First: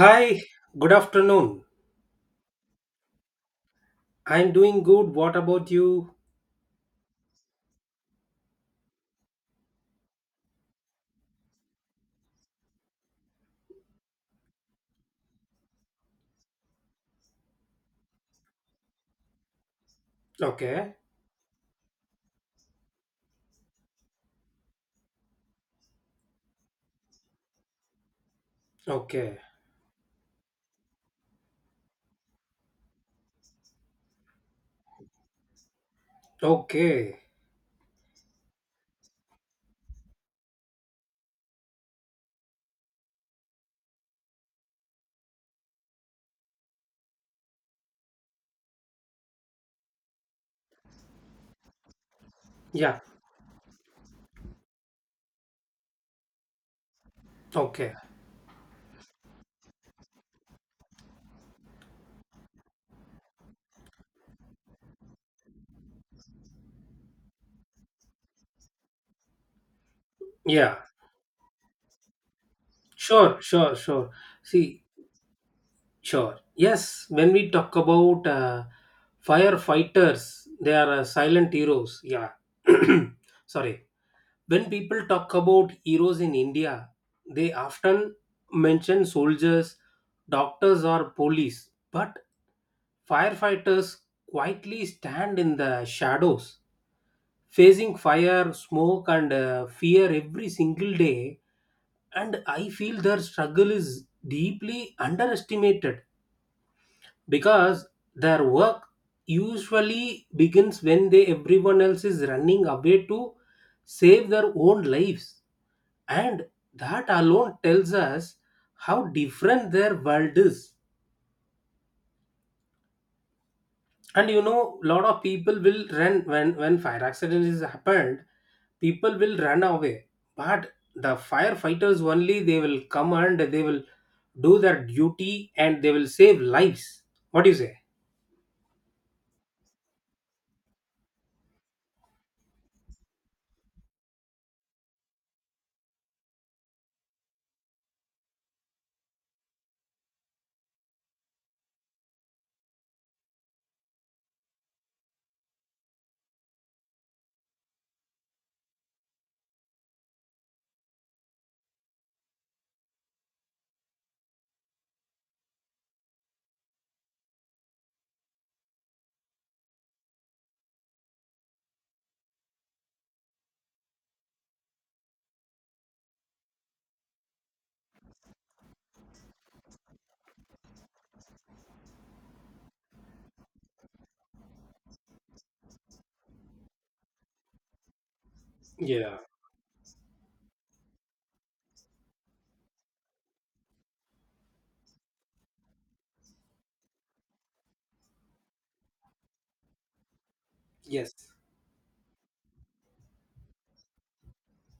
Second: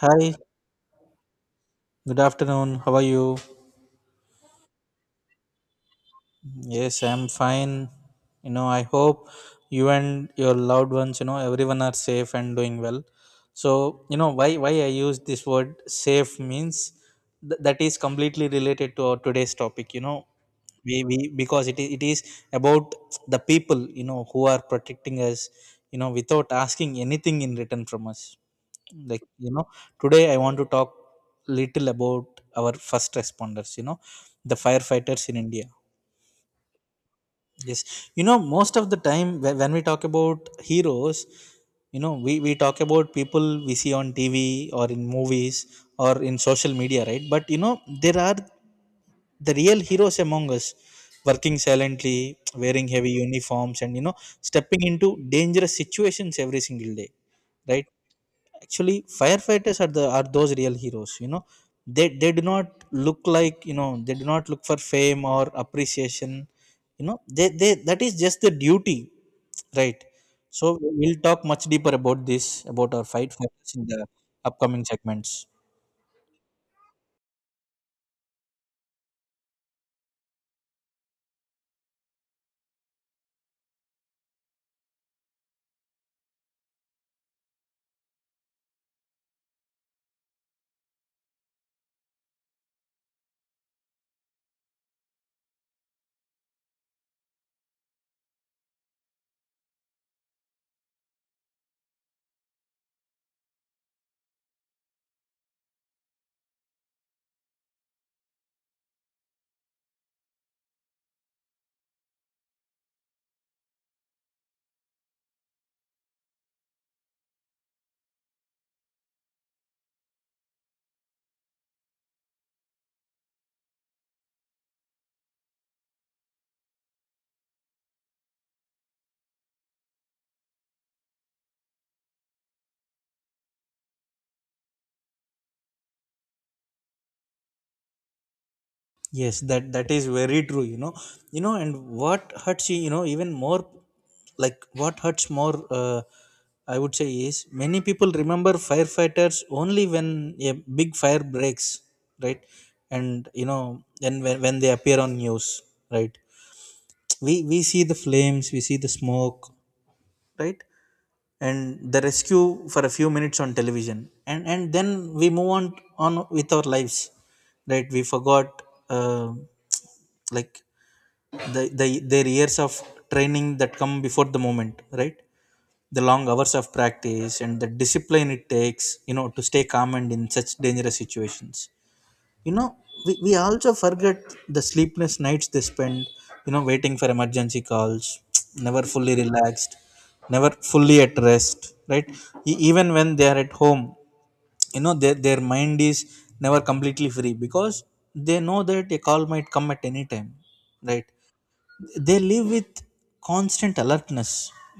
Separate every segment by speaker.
Speaker 1: Hi,
Speaker 2: Hi, good afternoon.
Speaker 1: good afternoon. How are you?
Speaker 2: I'm doing good. What about you?
Speaker 1: Yes, I'm fine. I hope you and your loved ones, everyone are safe and doing well. So, why I use this word safe means that is completely related to our today's topic.
Speaker 2: Okay,
Speaker 1: We, because it is about the people, who are protecting us, without asking anything in return from us. Like,
Speaker 2: okay,
Speaker 1: today I want to talk little about our first responders, the firefighters in India.
Speaker 2: okay.
Speaker 1: Yes, most of the time, when we talk about heroes, we talk about people we see on TV or in movies or in social media, right? But, there are the real heroes among us, working silently, wearing
Speaker 2: Yeah,
Speaker 1: heavy uniforms and, stepping into dangerous situations every single day, right?
Speaker 2: okay.
Speaker 1: Actually, firefighters are the are those real heroes, they do not look like, they do not look for fame or appreciation, they that is just the duty, right? So
Speaker 2: Yeah,
Speaker 1: we'll talk much deeper about this, about our
Speaker 2: sure,
Speaker 1: fighters
Speaker 2: sure,
Speaker 1: in the
Speaker 2: sure.
Speaker 1: upcoming
Speaker 2: See,
Speaker 1: segments.
Speaker 2: sure. Yes, when we talk about firefighters, they are silent heroes. Yeah. Sorry. When people talk about heroes in India, they often mention soldiers, doctors, or police. But firefighters quietly stand in the shadows, facing fire, smoke, and fear every single day. And I feel their struggle is deeply underestimated because their work usually begins when they everyone else is running away to save their own lives, and that alone tells us how different their world is. And lot of people will run when fire accident is happened, people will run away. But the firefighters only they will come, and they will do their duty and they will save lives. What do you say?
Speaker 1: Yes, that is very true. And what hurts you, even more, like, what hurts more, I would say, is many people remember firefighters only when a big fire breaks, right? And, when they appear on news, right? We see the flames, we see the smoke, right? And the rescue for a few minutes on television, and then we move on with our lives, right? We forgot, uh, like, their years of training that come before the moment, right? The long hours of practice and the discipline it takes, to stay calm and in such dangerous situations. you know we also forget the sleepless nights they spend, waiting for emergency calls, never fully
Speaker 2: Yeah.
Speaker 1: relaxed, never fully at rest, right? Even when they are at home, their mind is never completely free, because they know that a call might come at any time, right?
Speaker 2: Yes.
Speaker 1: They live with constant alertness,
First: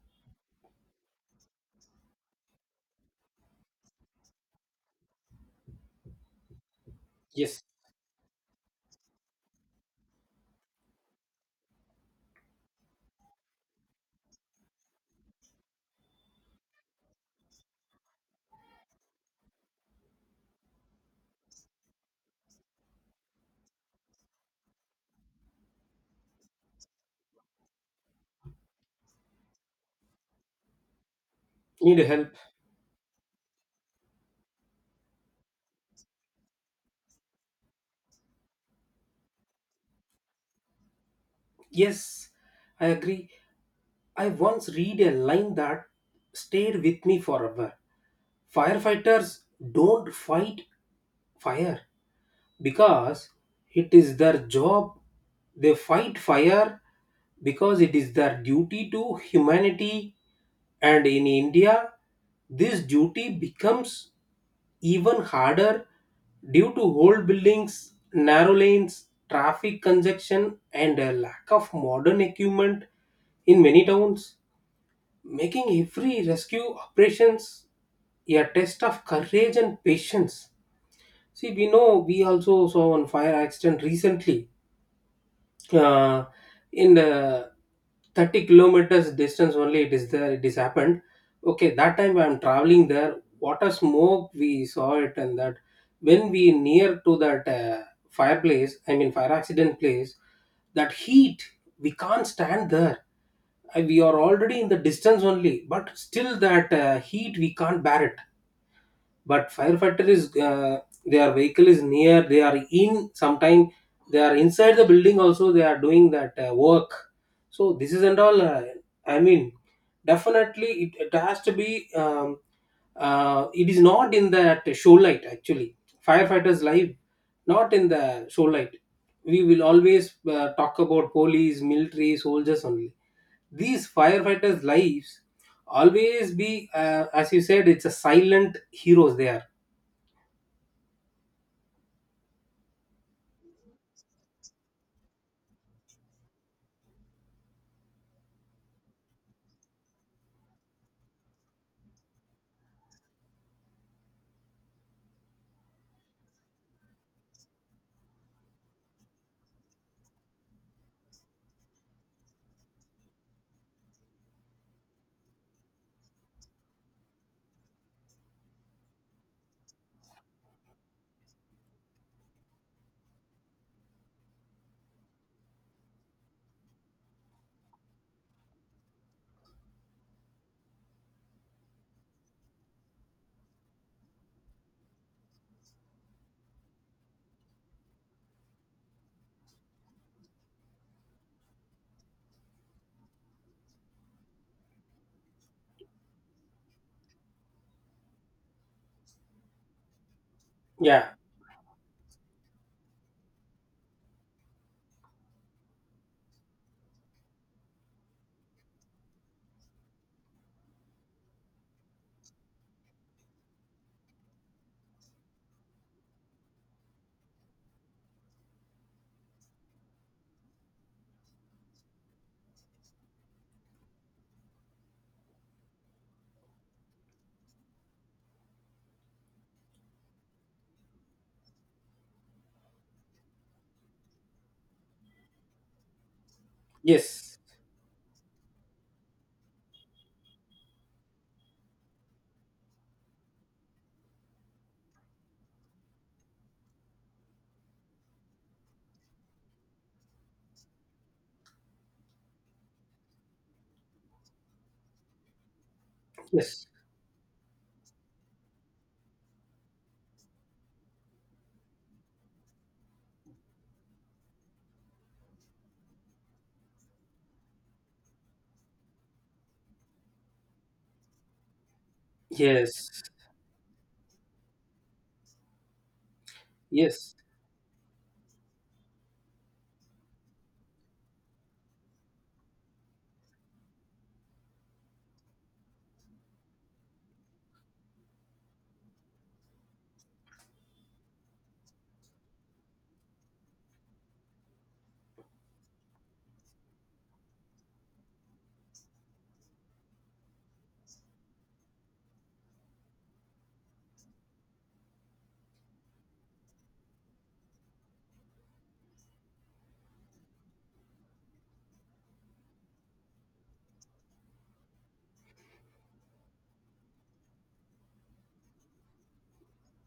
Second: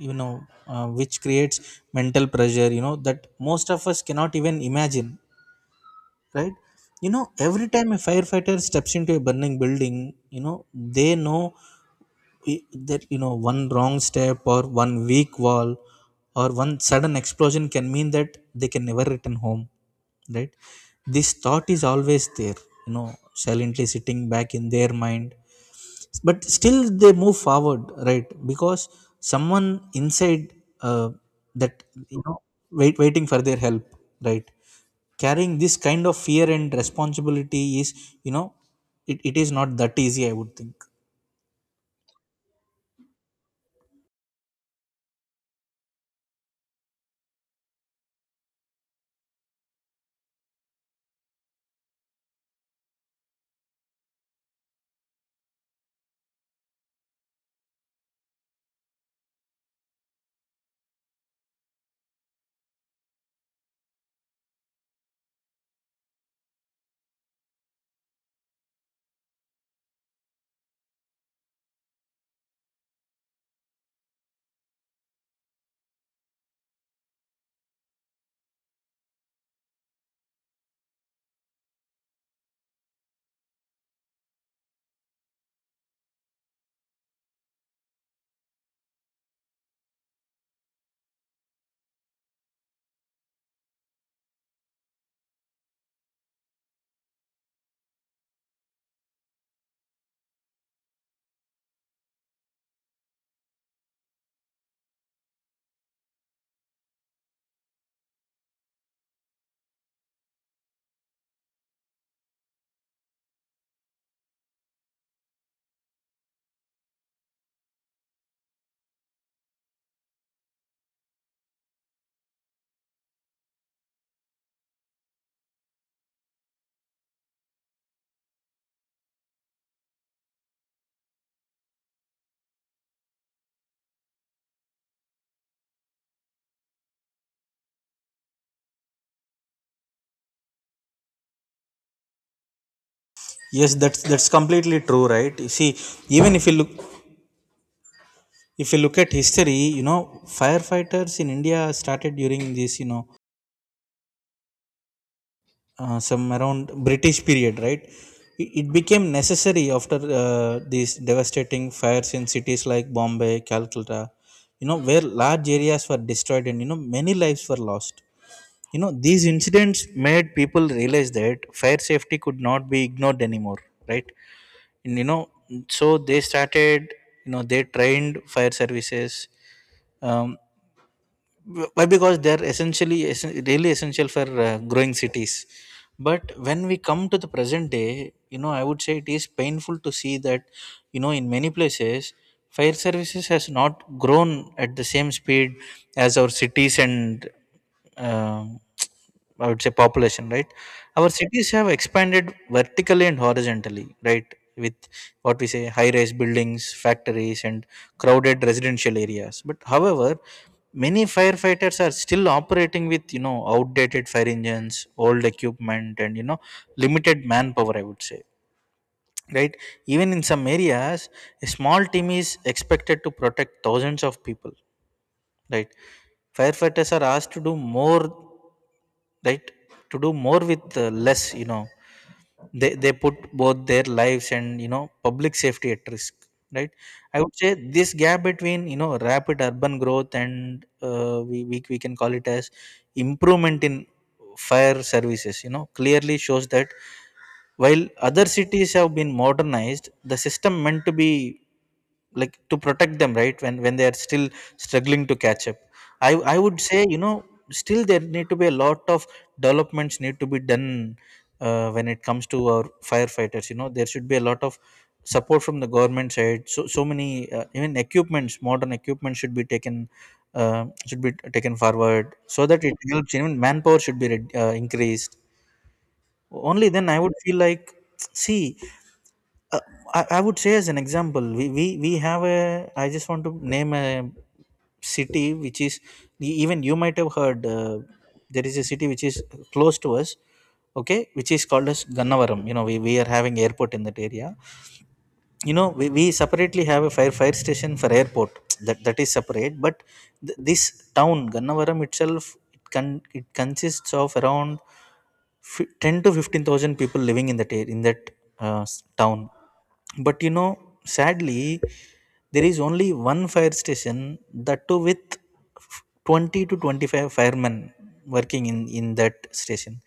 Speaker 1: you know which creates mental pressure, that most of us cannot even imagine, right?
Speaker 2: Yes.
Speaker 1: Every time a firefighter steps into a burning building, you know they know, i- that, one wrong step or one weak wall or one sudden explosion can mean that they can never return home, right? This thought is always there, you know silently sitting back in their mind, but still they move forward, right? Because someone inside, uh, that,
Speaker 2: Need
Speaker 1: you
Speaker 2: help.
Speaker 1: know waiting for their help, right? Carrying this kind of fear and responsibility is, you know it is not that easy, I would think.
Speaker 2: Yes, I agree. I once read a line that stayed with me forever. Firefighters don't fight fire because it is their job, they fight fire because it is their duty to humanity. And in India, this duty becomes even harder due to old buildings, narrow lanes, traffic congestion and a lack of modern equipment in many towns, making every rescue operations a test of courage and patience. See, we know we also saw one fire accident recently. Uh, in the 30 kilometers distance only, it is there. It is happened. Okay, that time I'm traveling there. What a smoke we saw it, and that when we near to that fireplace, I mean fire accident place, that heat we can't stand there. We are already in the distance only, but still that heat we can't bear it. But firefighter is their vehicle is near, they are in sometime they are inside the building also, they are doing that work. So this is and all I mean, definitely it has to be it is not in that show light actually. Firefighters life, not in the show light. We will always talk about police, military, soldiers only. These firefighters lives always be, as you said, it's a silent heroes there.
Speaker 1: Yes, that's completely true, right? You see, even if you look, at history, firefighters in India started during this, some around British period, right? It became necessary after, these devastating fires in cities like Bombay, Calcutta, where large areas were destroyed, and, many lives were lost. These incidents made people realize that fire safety could not be ignored anymore, right? And, so they started, they trained fire services. Um, why? Because they're really essential for, growing cities. But when we come to the present day, I would say it is painful to see that, in many places fire services has not grown at the same speed as our cities and, uh, I would say, population, right?
Speaker 2: Yeah.
Speaker 1: Our cities have expanded vertically and horizontally, right, with what we say, high rise buildings, factories, and crowded residential areas, but however, many firefighters are still operating with, outdated fire engines, old equipment, and, limited manpower, I would say, right? Even in some areas, a small team is expected to protect thousands of people, right? Firefighters are asked to do more, right? To do more with, less, they put both their lives and, public safety at risk, right? I would
Speaker 2: Yes.
Speaker 1: say this gap between, rapid urban growth and, we can call it as improvement in fire services, clearly shows that, while other cities have been modernized, the system meant to be, like, to protect them, right? When they are still struggling to catch up, I would
Speaker 2: Yes.
Speaker 1: say. Still there need to be a lot of developments need to be done, when it comes to our firefighters. There should be a lot of support from the government side. So many, even equipments, modern equipment should be taken. Should be taken forward so that it
Speaker 2: Yes.
Speaker 1: helps. Even manpower should be increased. Only then I would
Speaker 2: Yes.
Speaker 1: feel like, see, uh, I would say, as an example, we have a I just want to name a city which is, even you might have heard, there is a city which is close to us, okay, which is called as Gannavaram. We are having airport in that area. We separately have a fire station for airport. That, is separate. But this town Gannavaram itself, it can, it consists of around, 10 to 15,000 people living in that, uh, s- town. But, sadly, there is only one fire station, that too with, f- 20 to 25 firemen working in that station.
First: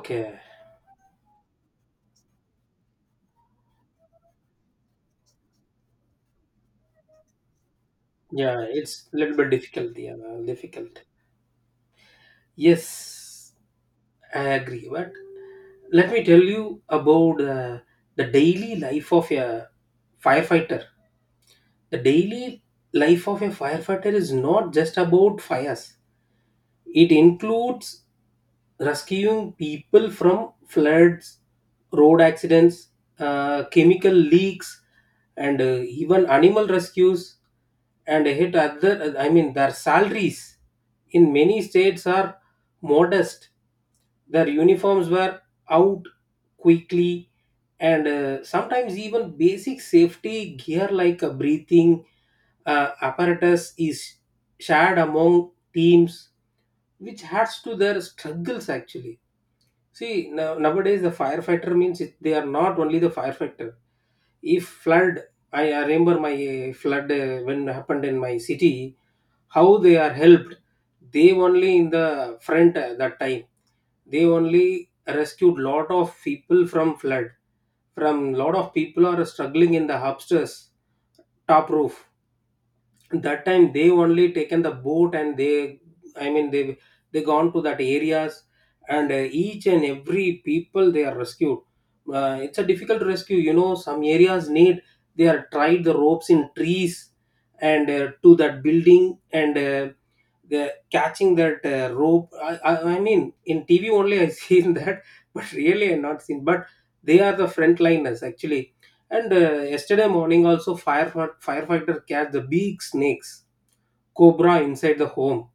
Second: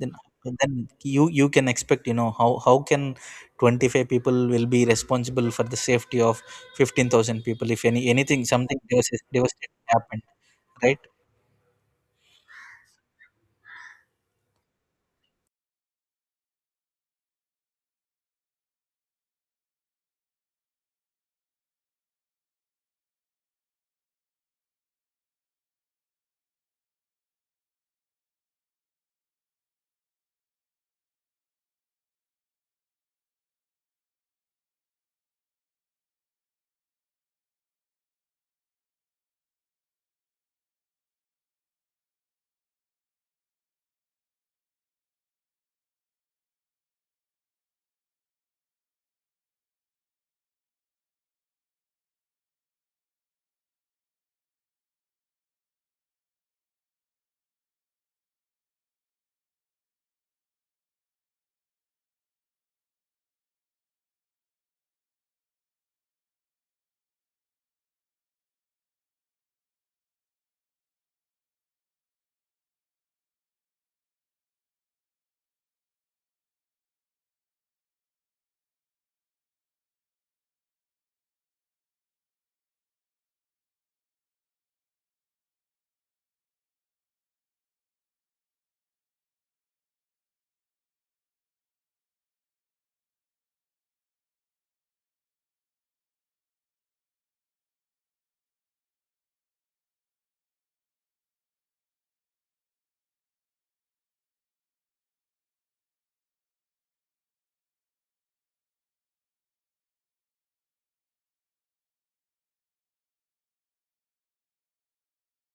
Speaker 1: Then And then you can expect, how can 25 people will be responsible for the safety of 15,000 people, if any anything
Speaker 2: Yeah.
Speaker 1: something
Speaker 2: It's a little bit
Speaker 1: devastating
Speaker 2: difficult. Yeah.
Speaker 1: happened, right?
Speaker 2: Difficult. Yes. I agree. But let me tell you about the daily life of a firefighter. The daily life of a firefighter is not just about fires. It includes rescuing people from floods, road accidents, chemical leaks, and even animal rescues. And hit other, I mean their salaries in many states are modest, their uniforms were out quickly, and sometimes even basic safety gear like a breathing apparatus is shared among teams, which adds to their struggles actually. See, now nowadays the firefighter means it, they are not only the firefighter. If flood, I remember my flood when happened in my city, how they are helped. They only in the front, that time they only rescued lot of people from flood. From lot of people are struggling in the upstairs, top roof, that time they only taken the boat and they I mean they gone to that areas. And each and every people they are rescued. It's a difficult rescue. You know some areas need, they are tied the ropes in trees and to that building, and the catching that rope, I mean in TV only I seen that, but really I not seen. But they are the frontliners actually. And yesterday morning, also firefighter catch the big snakes, cobra inside the home.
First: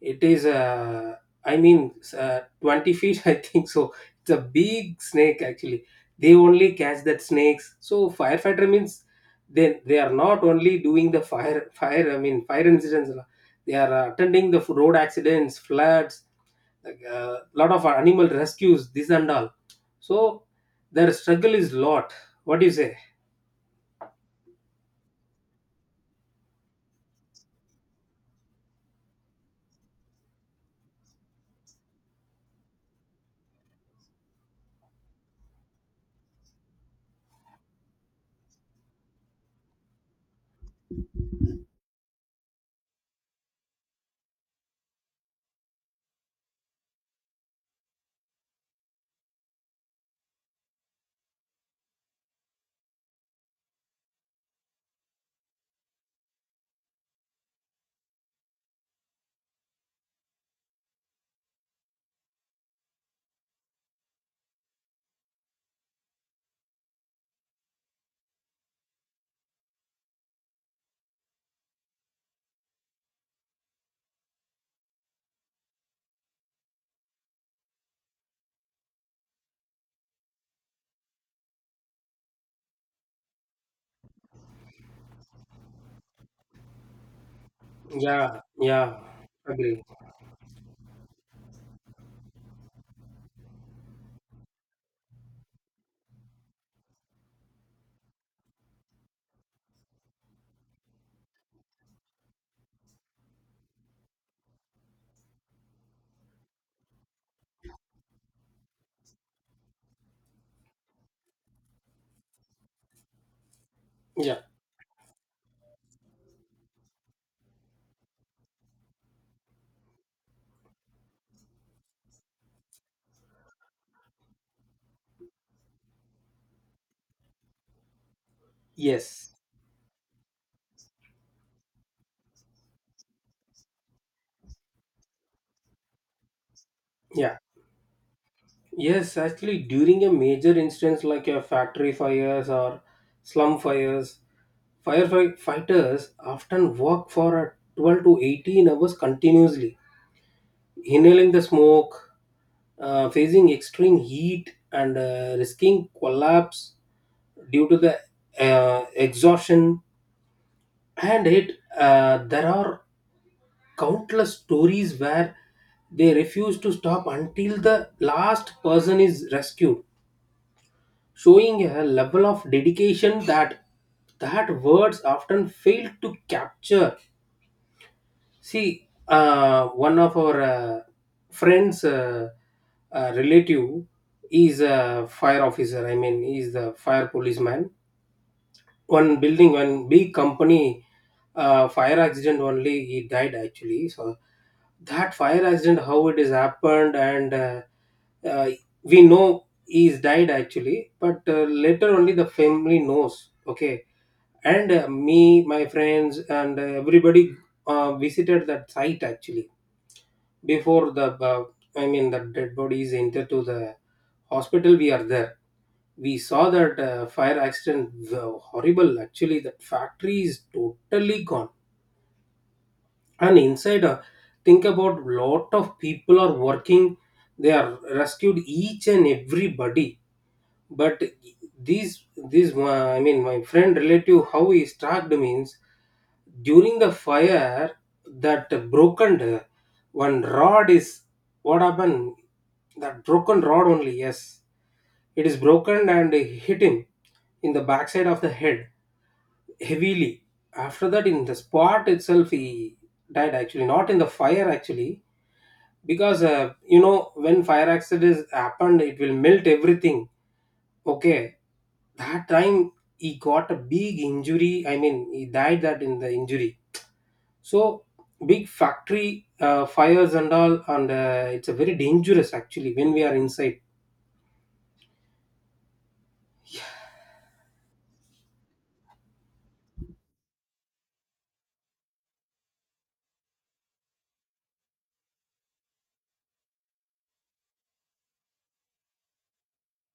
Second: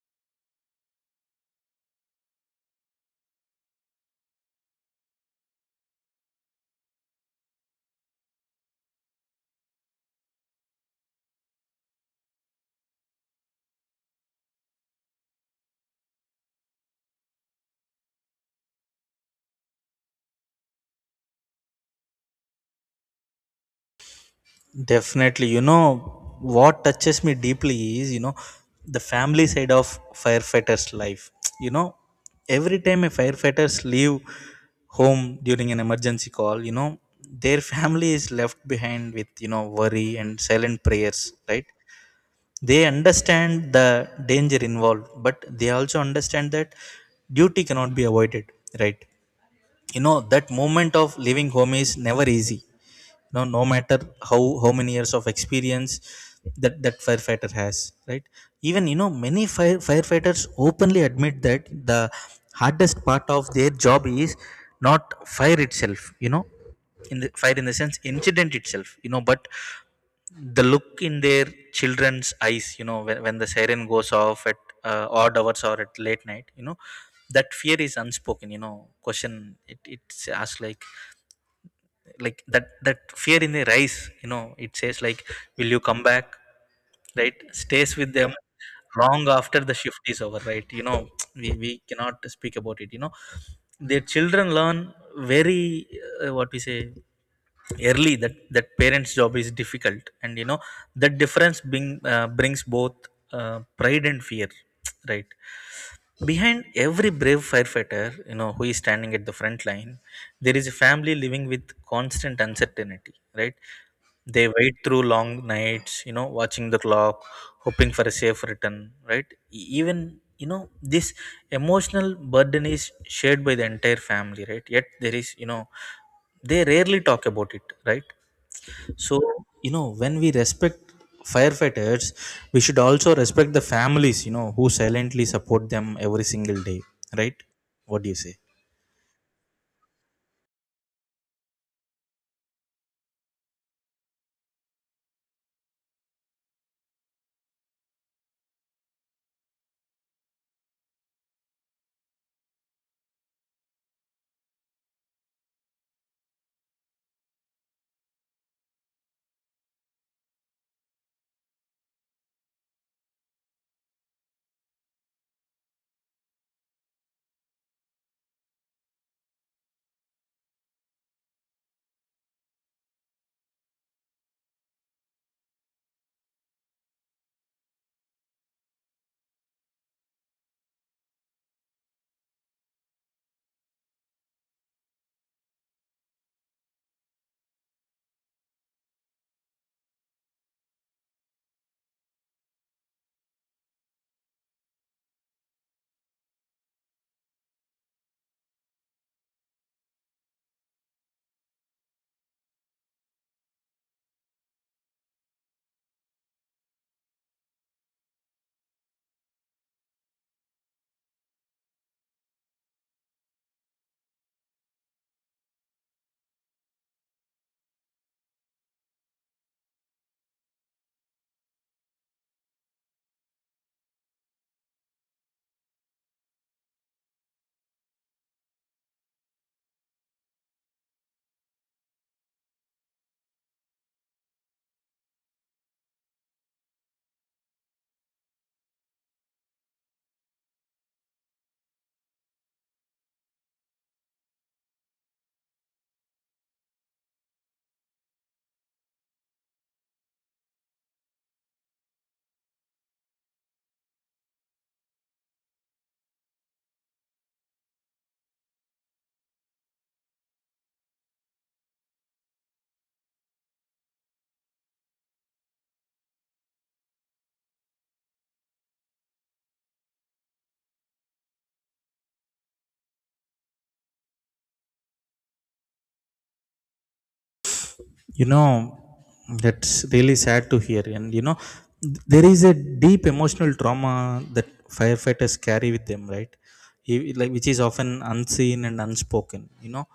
Speaker 2: It is, I mean, 20 feet, I think so. It's a big snake actually. They only catch that snakes. So firefighter means they are not only doing the fire. I mean fire incidents. They are attending the road accidents, floods, like a lot of animal rescues, this and all. So their struggle is lot. What do you say?
Speaker 1: Definitely, what touches me deeply is, the family side of firefighters life. you know every time a firefighters leave home during an emergency call, their family is left behind with, worry and silent prayers, right? They understand the danger involved, but they also understand that duty cannot be avoided, right? That moment of leaving home is never easy, no matter how many years of experience that firefighter has, right? Even, many firefighters openly admit that the hardest part of their job is not fire itself, in the fire, in the sense, incident itself, but the look in their children's eyes, when the siren goes off at, odd hours or at late night, that fear is unspoken, question, it's asked like, that fear in the rise, it says like, will you come back, right? Stays with them
Speaker 2: Yeah, yeah,
Speaker 1: long after the
Speaker 2: agree.
Speaker 1: shift is over, right? We cannot speak about it. Their children learn very, what we say, early, that parents job is difficult, and, that difference brings both, pride and fear. Right? Behind every brave firefighter, who is standing at the front line, there is a family living with constant uncertainty, right?
Speaker 2: Yeah,
Speaker 1: They wait through long nights, watching the clock, hoping for a safe return, right? Even, this emotional burden is shared by the entire family, right? Yet there is, you know, they rarely talk about it, right? So,
Speaker 2: yes,
Speaker 1: when we respect firefighters, we should also respect the families, who silently support them every single day, right?
Speaker 2: yeah,
Speaker 1: What do you say?
Speaker 2: yes. Actually, during a major instance like a factory fires or slum fires, firefighters often work for a 12 to 18 hours continuously, inhaling the smoke, facing extreme heat, and risking collapse due to the exhaustion. And it There are countless stories where they refuse to stop until the last person is rescued, showing a level of dedication that words often fail to capture. See, one of our friends' relative is a fire officer. I mean, he is the fire policeman. One building, one big company fire accident only he died actually. So that fire accident how it is happened, and uh, we know he is died actually, but later only the family knows okay. And me, my friends and everybody visited that site actually. Before the I mean the dead bodies enter to the hospital, we are there. We saw that fire accident. Wow, horrible actually. That factory is totally gone. And inside think about lot of people are working, they are rescued each and everybody. But these these my I mean my friend relative how he struck means, during the fire that broken one rod is, what happened, that broken rod only. Yes, it is broken and hit him in the backside of the head heavily. After that, in the spot itself he died actually, not in the fire actually. Because you know, when fire accidents happened it will melt everything. Okay, that time he got a big injury, I mean he died that in the injury. So big factory fires and all, and it's a very dangerous actually when we are inside.
Speaker 1: You know, that's really sad to hear. And, there is a deep emotional trauma that firefighters carry with them, right? Like, which is often unseen and unspoken.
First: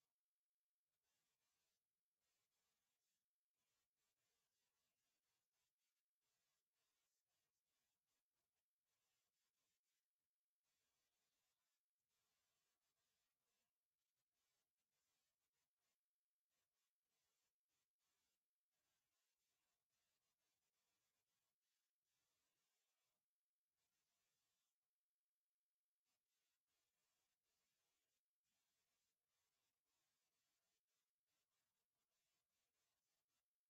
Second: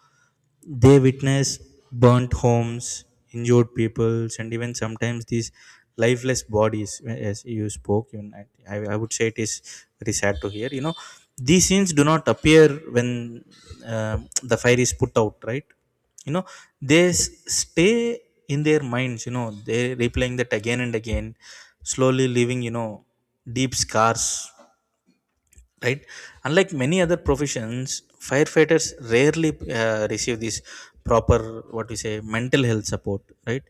Speaker 1: They witness burnt homes, injured people, and even sometimes these lifeless bodies, as you spoke. Even I would say it is very sad to hear. These scenes do not appear when, the fire is put out, right? You know, they stay in their minds. You know, they replaying that again and again, slowly leaving deep scars, right? Unlike many other professions, firefighters rarely receive this proper, what we say, mental health support, right?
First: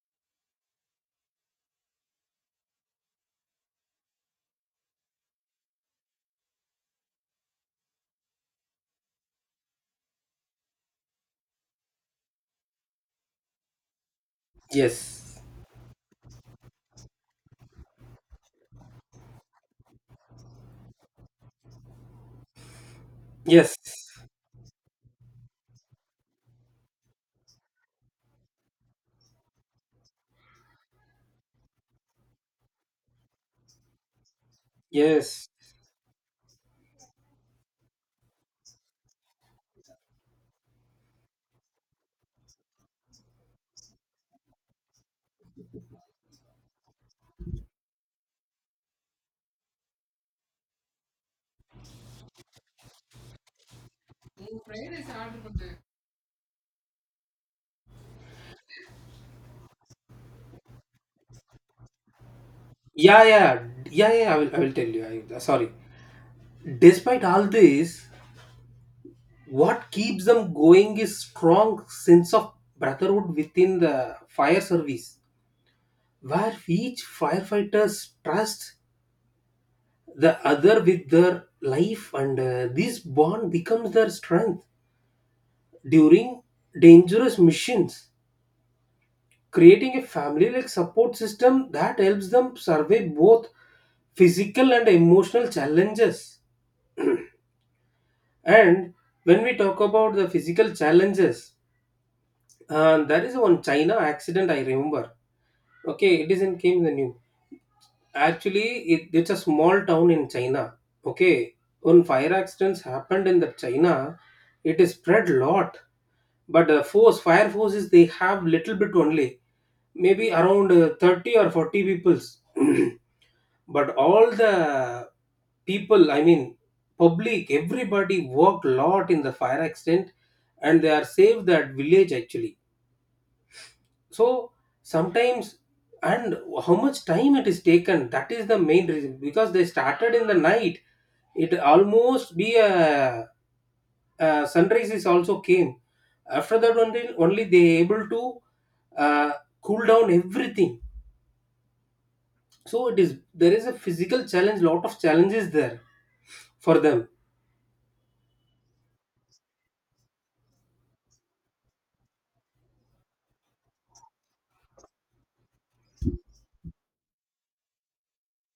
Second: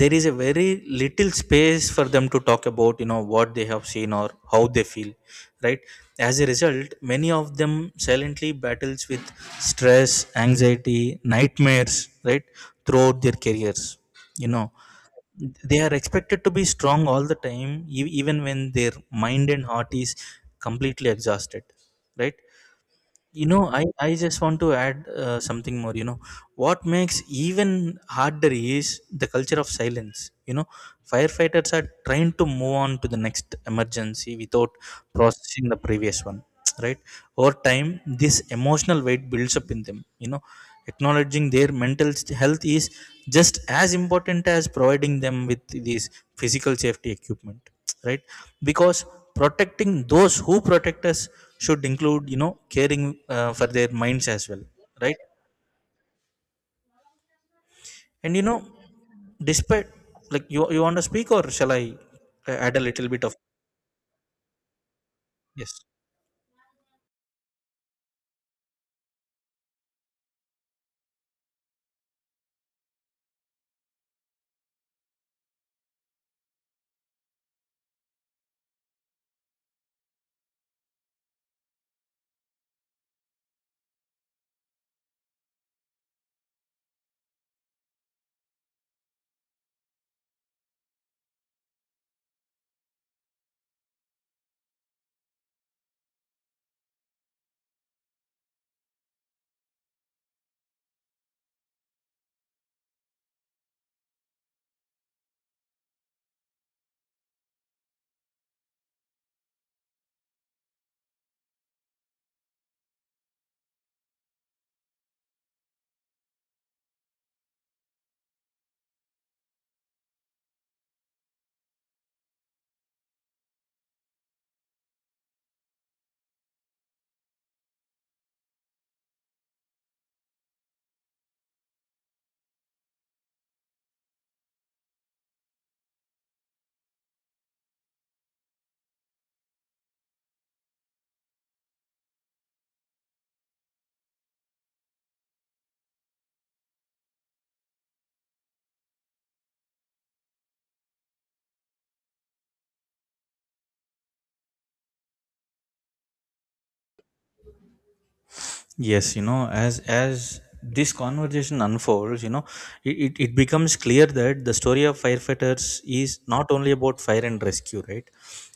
Speaker 1: There is a very little space for them to talk about, what they have seen or how they feel, right? As a result, many of them silently battles with stress, anxiety, nightmares, right, throughout their careers, you know
Speaker 2: Yes.
Speaker 1: they are expected to be strong all the time, even when their mind and heart is completely exhausted, right? You know, I
Speaker 2: Yes.
Speaker 1: just want to add something more, what makes even harder is the culture of silence, you know firefighters are trying to move on to the next emergency without
Speaker 2: Yes.
Speaker 1: processing the previous one. Right. Over time, this emotional weight builds up in them. Acknowledging their health is just as important as providing them with these physical safety equipment, right? Because protecting those who protect us should include, caring for their minds as well, right? And, despite, like, you want to speak or shall I add a little bit
Speaker 2: yeah
Speaker 1: of?
Speaker 2: yeah I will tell you. I, sorry.
Speaker 1: Yes.
Speaker 2: Despite all this, what keeps them going is strong sense of brotherhood within the fire service, where each firefighters trust the other with their life, and this bond becomes their strength during dangerous missions, creating a family like support system that helps them survive both physical and emotional challenges. And when we talk about the physical challenges, there is one China accident I remember. Okay, it is in came in the new. Actually it's a small town in China. Okay, when fire accidents happened in the China, it is spread lot. But force fire forces they have little bit only, maybe around 30 or 40 peoples. But all the people, I mean public, everybody worked lot in the fire accident, and they are saved that village actually. So sometimes, and how much time it is taken, that is the main reason. Because they started in the night, it almost be a sunrises also came. After that, only, only they able to uh, cool down everything. So it is, there is a physical challenge, lot of challenges there for them.
Speaker 1: Yes, you know, as this conversation unfolds, you know, it becomes clear that the story of firefighters is not only about fire and rescue, right?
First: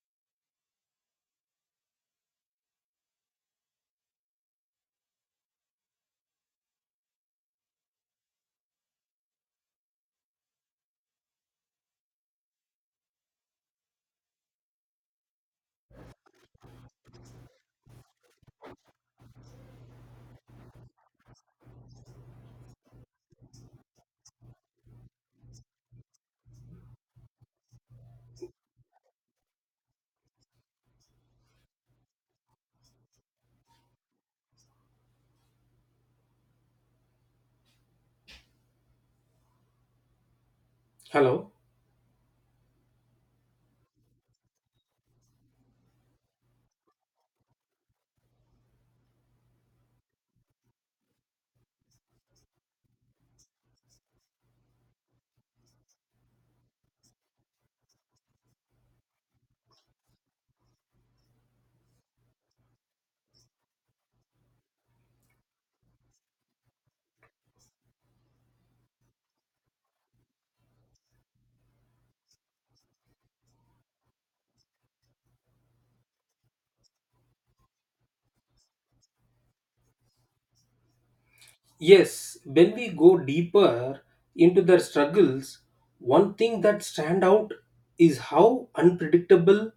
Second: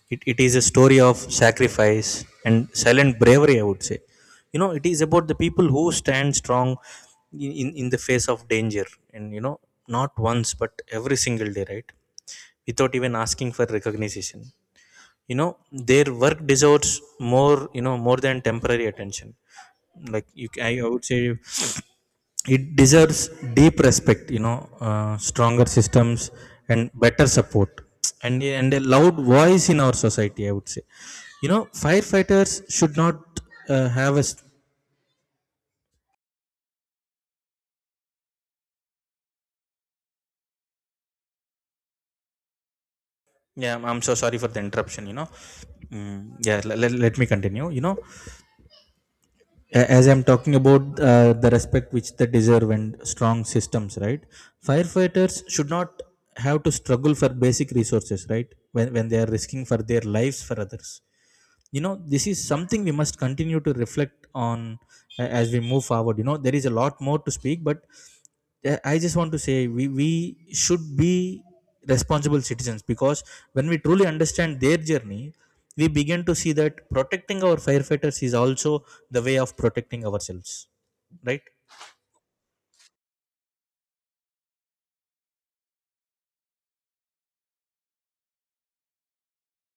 Speaker 1: It is a story of sacrifice and silent bravery, I would say. You know, it is about the people who stand strong in the face of danger and, you know, not once but every single day, right? Without even asking for recognition, you know, their work deserves more, you know, more than temporary attention, like, I would say it deserves deep respect, you know, stronger systems, and better support, and a loud voice in our society, I would say, you know. Firefighters should not have a s-.
Speaker 2: Hello.
Speaker 1: Yeah, I'm so sorry for the interruption, you know. Mm. Yeah, let me continue, you know, as I'm talking about the respect which they deserve and strong systems, right? Firefighters should not have to struggle for basic resources, right? When they are risking for their lives for others, you know, this is something we must continue to reflect on, as we move forward, you know. There is a lot more to speak, but I just want to say we should be responsible citizens, because when we truly understand their journey, we begin to see that protecting our firefighters is also the way of protecting ourselves, right?
Speaker 2: Yes, when we go deeper into their struggles, one thing that stand out is how unpredictable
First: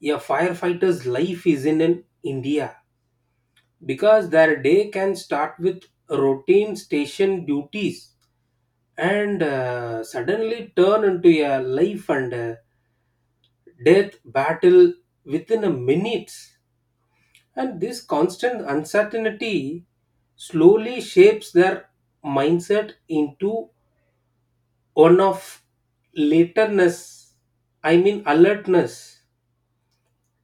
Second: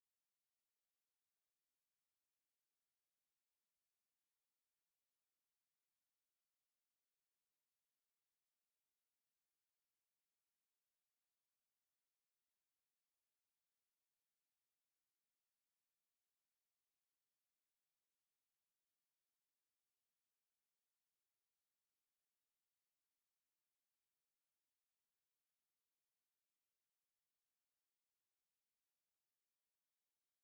Speaker 2: a firefighter's life is in an India, because their day can start with routine station duties and suddenly turn into a life and death battle within a minute. And this constant uncertainty slowly shapes their mindset into one of laterness, I mean alertness,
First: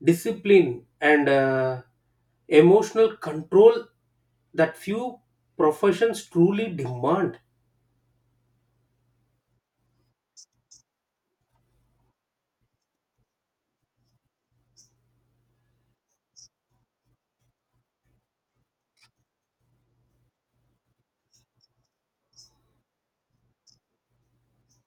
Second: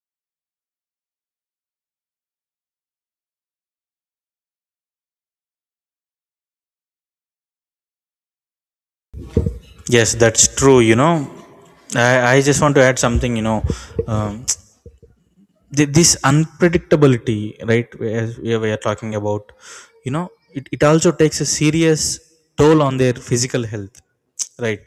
Speaker 2: discipline, and emotional control that few professions truly demand.
Speaker 1: Yes, that's true, you know, I just want to add something, you know. um, this unpredictability, right, as we are talking about, you know, it also takes a serious toll on their physical health, right?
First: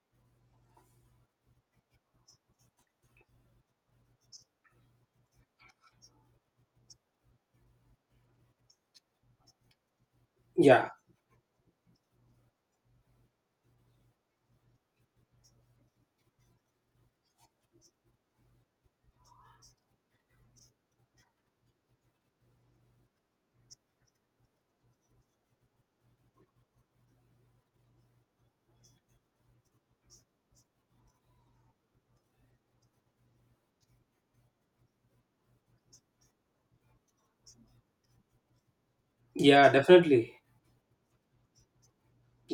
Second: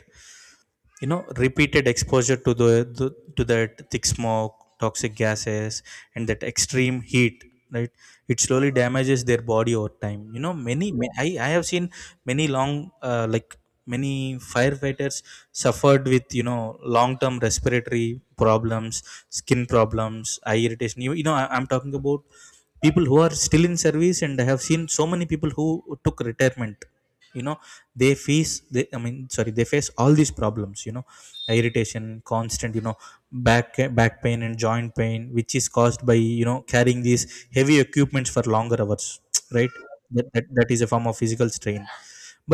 Speaker 1: You know, repeated exposure to the to that thick smoke, toxic gases, and that extreme heat, right, it slowly damages their body over time. You know,
Speaker 2: Yeah,
Speaker 1: I have seen many long, like, many firefighters suffered with, you know, long term respiratory problems, skin problems, eye irritation. You know, I'm talking about people who are still in service, and I have seen so many people who took retirement, you know. They face, they, I mean, sorry, they face all these problems, you know, irritation, constant, you know, back back pain and joint pain, which is caused by, you know, carrying these heavy equipments for longer hours, right.
Speaker 2: yeah,
Speaker 1: that,
Speaker 2: definitely.
Speaker 1: that, that is a form of physical strain.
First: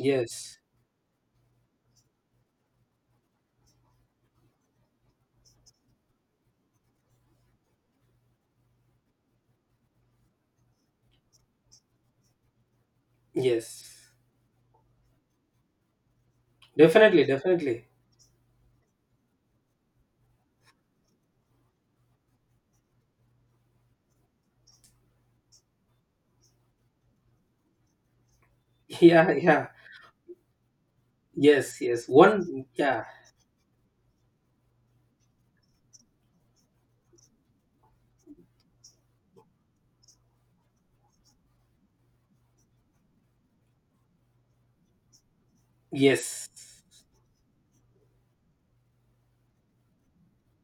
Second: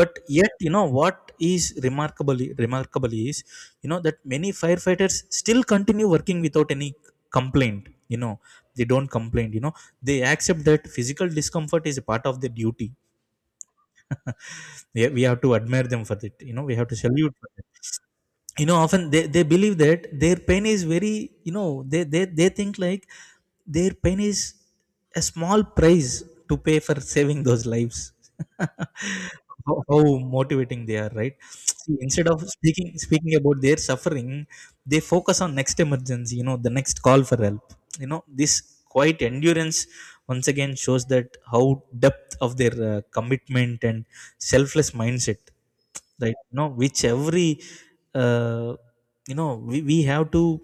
Speaker 1: But yet, you know, what is remarkably remarkable is, you know, that many firefighters still continue working without any complaint, you know. They don't complain, you know. They accept that physical discomfort is a part of their duty.
Speaker 2: yes.
Speaker 1: Yeah, we have to admire them for that. You know, we have to
Speaker 2: Definitely,
Speaker 1: salute for that.
Speaker 2: definitely.
Speaker 1: You know, often they believe that their pain is very, you know, they think like their pain is a small price to pay for saving those lives.
Speaker 2: Yeah, yeah.
Speaker 1: How motivating they are, right?
Speaker 2: Yes,
Speaker 1: See,
Speaker 2: yes.
Speaker 1: instead of
Speaker 2: One, yeah,
Speaker 1: speaking about their suffering, they focus on next emergency, you know, the next call for help, you know. This quiet endurance once again shows that how depth of their commitment and selfless mindset, right?
Speaker 2: yes.
Speaker 1: You know, which every uh, you know, we have to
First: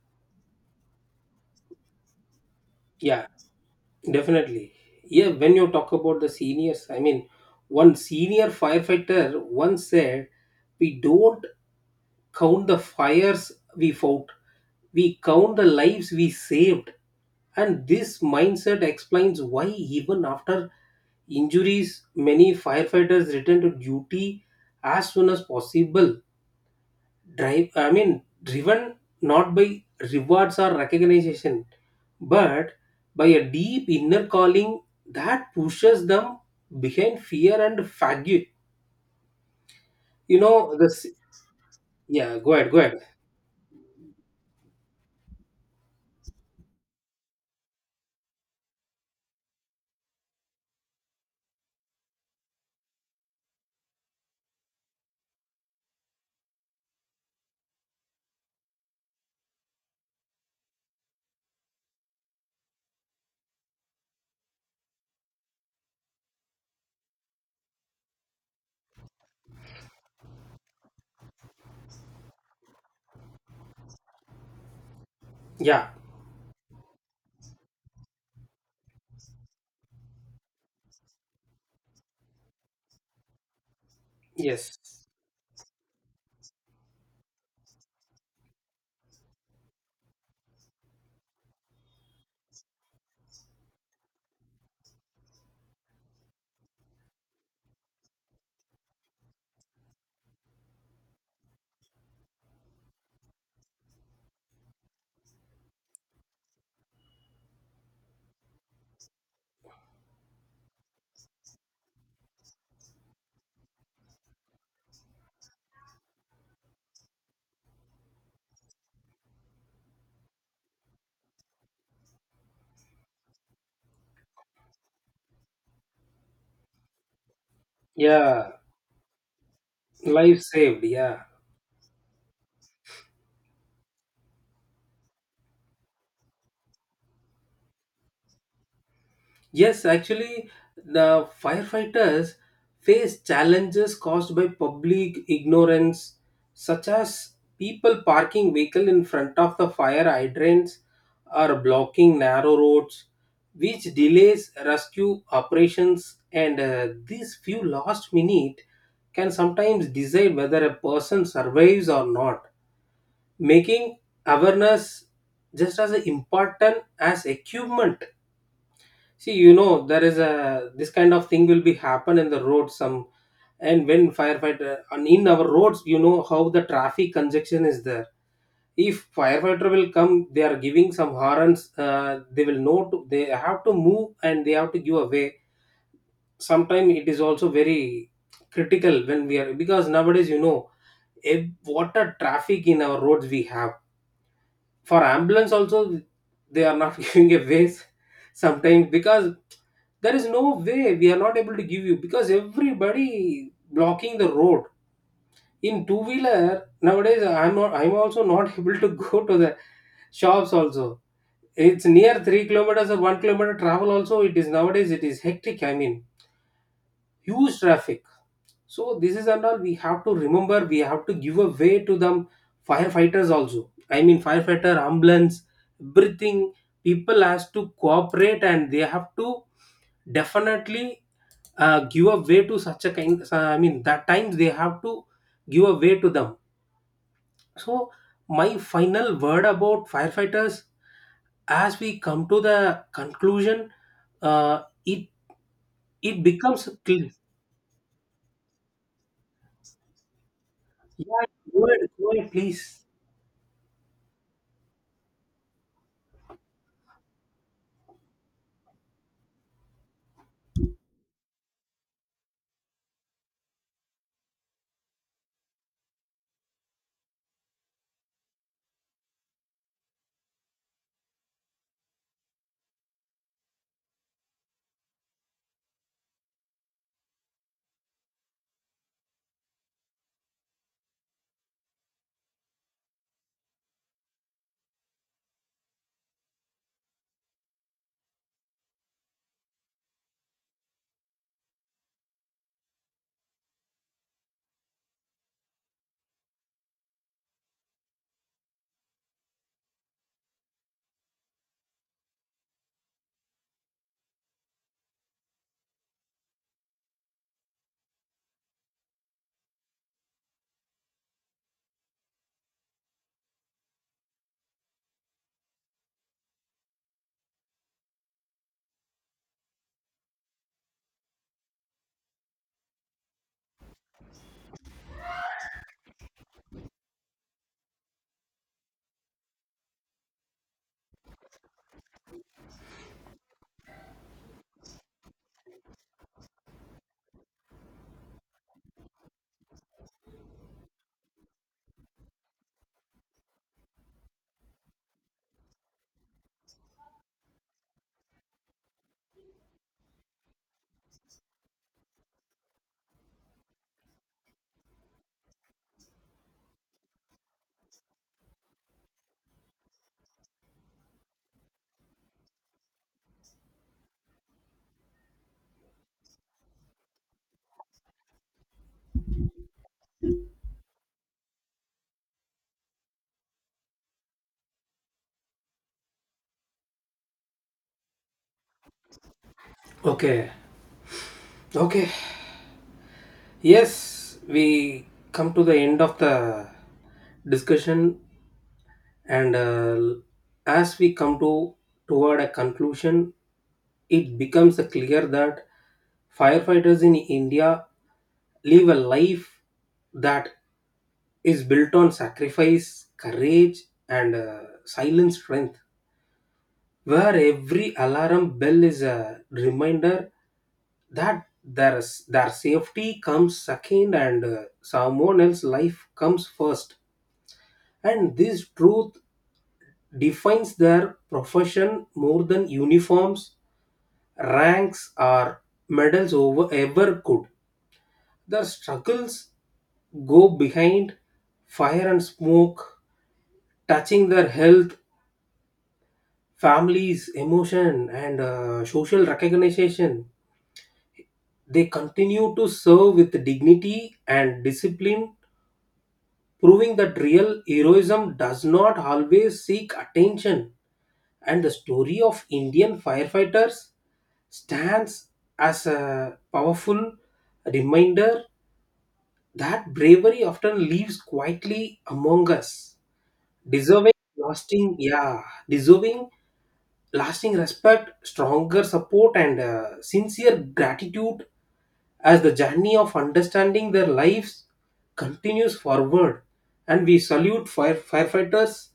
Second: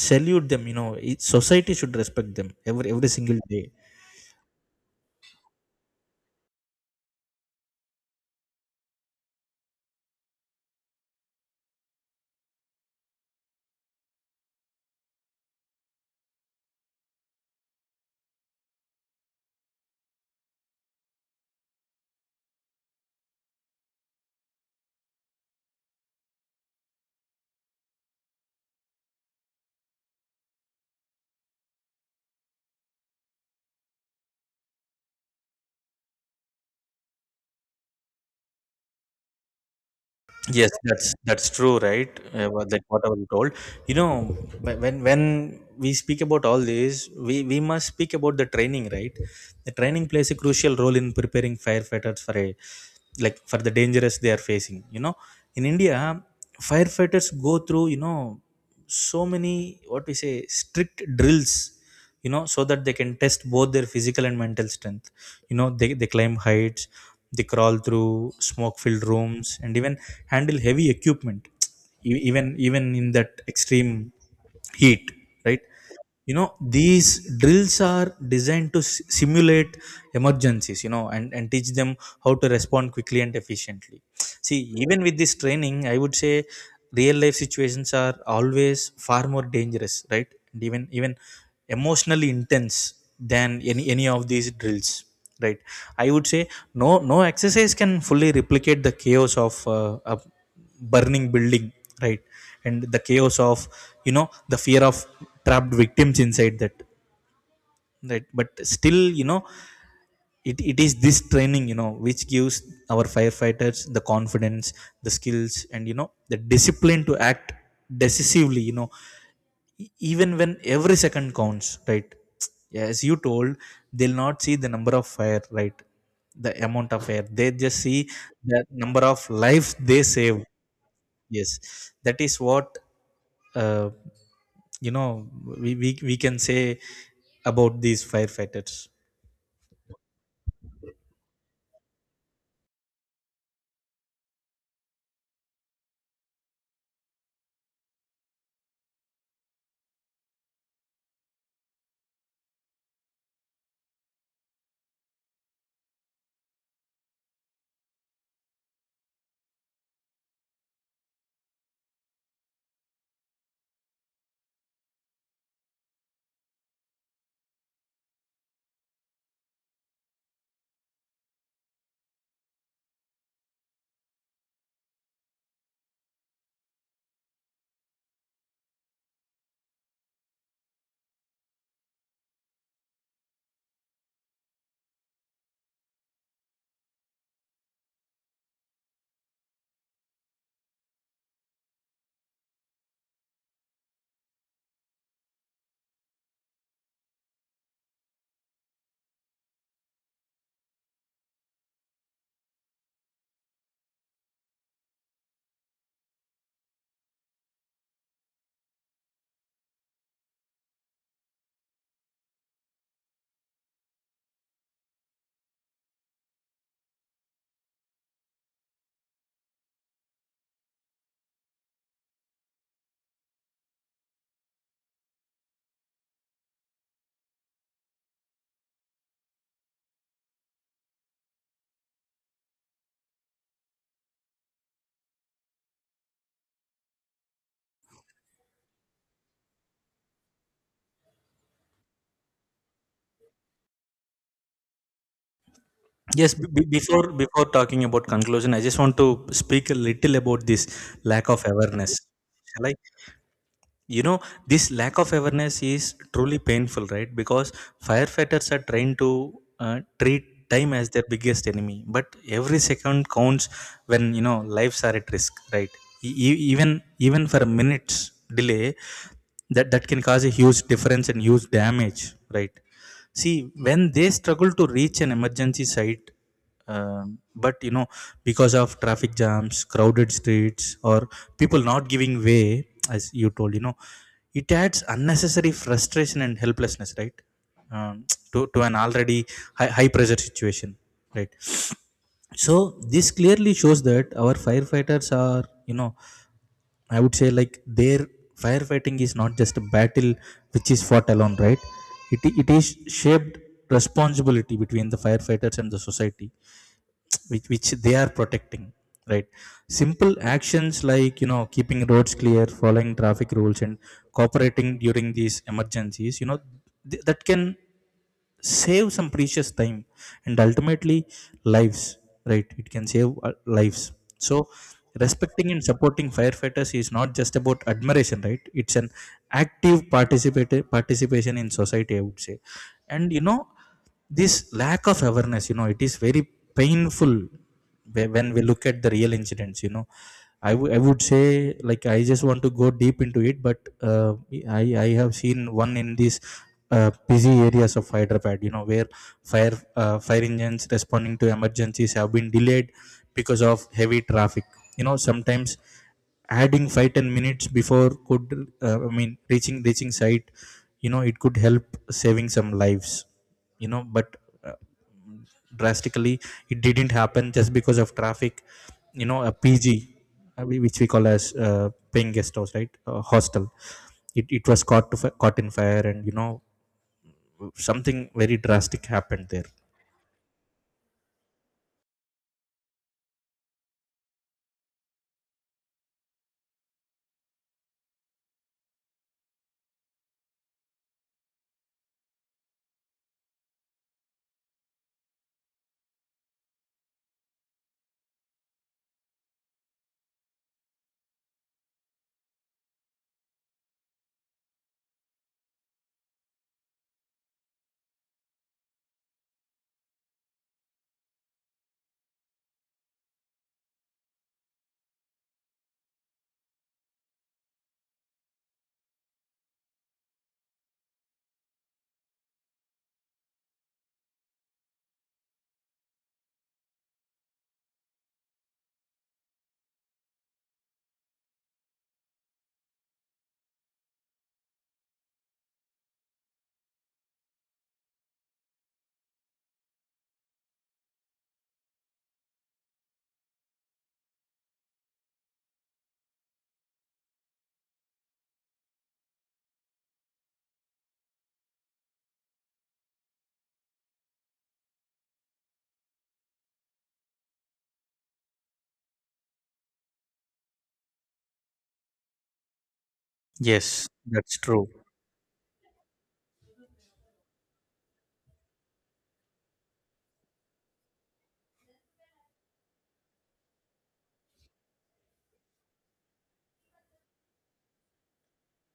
Speaker 1: salute them, you know, it, society should respect them every
Speaker 2: Yeah,
Speaker 1: single day.
Speaker 2: definitely. Yeah, when you talk about the seniors, I mean, one senior firefighter once said, we don't count the fires we fought, we count the lives we saved. And this mindset explains why, even after injuries, many firefighters return to duty as soon as possible, drive I mean driven not by rewards or recognition, but by a deep inner calling that pushes them behind fear and fatigue. You
Speaker 1: Yes,
Speaker 2: know this.
Speaker 1: that's true, right?
Speaker 2: Yeah, go ahead, go
Speaker 1: Like,
Speaker 2: ahead.
Speaker 1: whatever you told, you know, when we speak about all this, we must speak about the training, right? The training plays a crucial role in preparing firefighters for a, like, for the dangerous they are facing. You know, in India, firefighters go through, you know, so many, what we say, strict drills, you know, so that they can test both their physical and mental strength, you know. They climb heights, they crawl through smoke filled rooms, and even handle heavy equipment, even in that extreme heat, right?
Speaker 2: Yeah.
Speaker 1: You know, these drills are designed to simulate emergencies, you know, and teach them how to respond quickly and efficiently. See,
Speaker 2: Yes.
Speaker 1: even with this training, I would say real life situations are always far more dangerous, right, and even emotionally intense than any of these drills, right? I would say no exercise can fully replicate the chaos of a burning building, right, and the chaos of, you know, the fear of trapped victims inside that, right. But still, you know, it is this training, you know, which gives our firefighters the confidence, the skills, and, you know, the discipline to act decisively, you know, even when every second counts, right? As you told, they'll not see the number of fire, right, the amount of air, they just see
Speaker 2: Yeah.
Speaker 1: the number of lives they saved.
Speaker 2: Life saved, yeah.
Speaker 1: Yes, that is what, uh, you know, we can say about these firefighters.
Speaker 2: Yes, actually, the firefighters face challenges caused by public ignorance, such as people parking vehicle in front of the fire hydrants or blocking narrow roads, which delays rescue operations. And these few last minute can sometimes decide whether a person survives or not, making awareness just as important as equipment. See, you know, there is a this kind of thing will be happen in the road some, and when firefighter and in our roads, you know how the traffic congestion is there. If firefighter will come, they are giving some horns. They will know to, they have to move and they have to give away. Sometimes it is also very critical when we are, because nowadays you know a, what a traffic in our roads we have, for ambulance also they are not giving a ways sometimes, because there is no way, we are not able to give you because everybody blocking the road. In two wheeler nowadays I'm also not able to go to the shops also. It's near 3 kilometers or 1 kilometer travel also, it is nowadays it is hectic, I mean huge traffic. So this is and all we have to remember. We have to give a way to them, firefighters also. I mean firefighter, ambulance, everything. People has to cooperate, and they have to definitely give a way to such a kind. I mean that times they have to give a way to them. So my final word about firefighters, as we come to the conclusion, uh, it it
Speaker 1: Yes,
Speaker 2: becomes clear.
Speaker 1: before talking about conclusion, I just want to speak a little about this
Speaker 2: Yeah,
Speaker 1: lack of awareness.
Speaker 2: go ahead,
Speaker 1: Shall I?
Speaker 2: please.
Speaker 1: You know, this lack of awareness is truly painful, right? Because firefighters are trained to treat time as their biggest enemy, but every second counts when, you know, lives are at risk, right? Even for a minute's delay, that can cause a huge difference and huge damage, right? See, when they struggle to reach an emergency site, but, you know, because of traffic jams, crowded streets, or people not giving way, as you told, you know, it adds unnecessary frustration and helplessness, right? Um, to an already high pressure situation, right? So, this clearly shows that our firefighters are, you know, I would say, like, their firefighting is not just a battle which is fought alone, right? It is shaped responsibility between the firefighters and the society which they are protecting, right. Simple actions like, you know, keeping roads clear, following traffic rules, and cooperating during these emergencies, you know, that can save some precious time, and ultimately lives, right, it can save lives. So, respecting and supporting firefighters is not just about admiration, right, it's an active participate participation in society, I would say. And, you know, this lack of awareness, you know, it is very painful when we look at the real incidents, you know, I would say, like, I just want to go deep into it, but uh, I have seen one in these busy areas of Hyderabad, you know, where fire, fire engines responding to emergencies have been delayed because of heavy traffic, you know. Sometimes adding 5-10 minutes before could, I mean, reaching site, you know, it could help saving some lives, you know, but uh, drastically, it didn't happen just because of traffic. You know, a PG, which we call as paying guest house, right, hostel, it was caught to caught in fire, and, you know, something very drastic happened there.
Speaker 2: Okay. Okay. Yes, we come to the end of the discussion, and as we come to toward a conclusion, it becomes clear that firefighters in India live a life that is built on sacrifice, courage, and silent strength, where every alarm bell is a reminder that their safety comes second and someone else's life comes first. And this truth defines their profession more than uniforms, ranks or medals over ever could. Their struggles go behind fire and smoke, touching their health, families emotion and social recognition. They continue to serve with dignity and discipline, proving that real heroism does not always seek attention. And the story of Indian firefighters stands as a powerful reminder that bravery often lives quietly among us,
Speaker 1: Yes,
Speaker 2: deserving
Speaker 1: that's true.
Speaker 2: lasting, yeah, deserving lasting respect, stronger support, and sincere gratitude, as the journey of understanding their lives continues forward. And we salute firefighters'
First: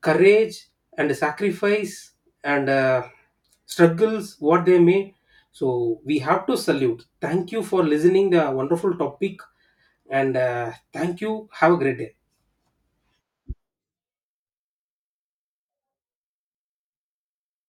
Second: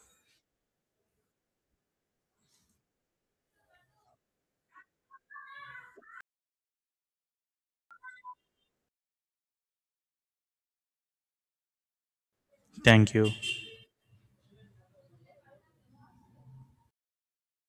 Speaker 2: courage and sacrifice and struggles, what they may. So we have to salute. Thank you for listening the wonderful topic, and thank you. Have a great day.
Speaker 1: You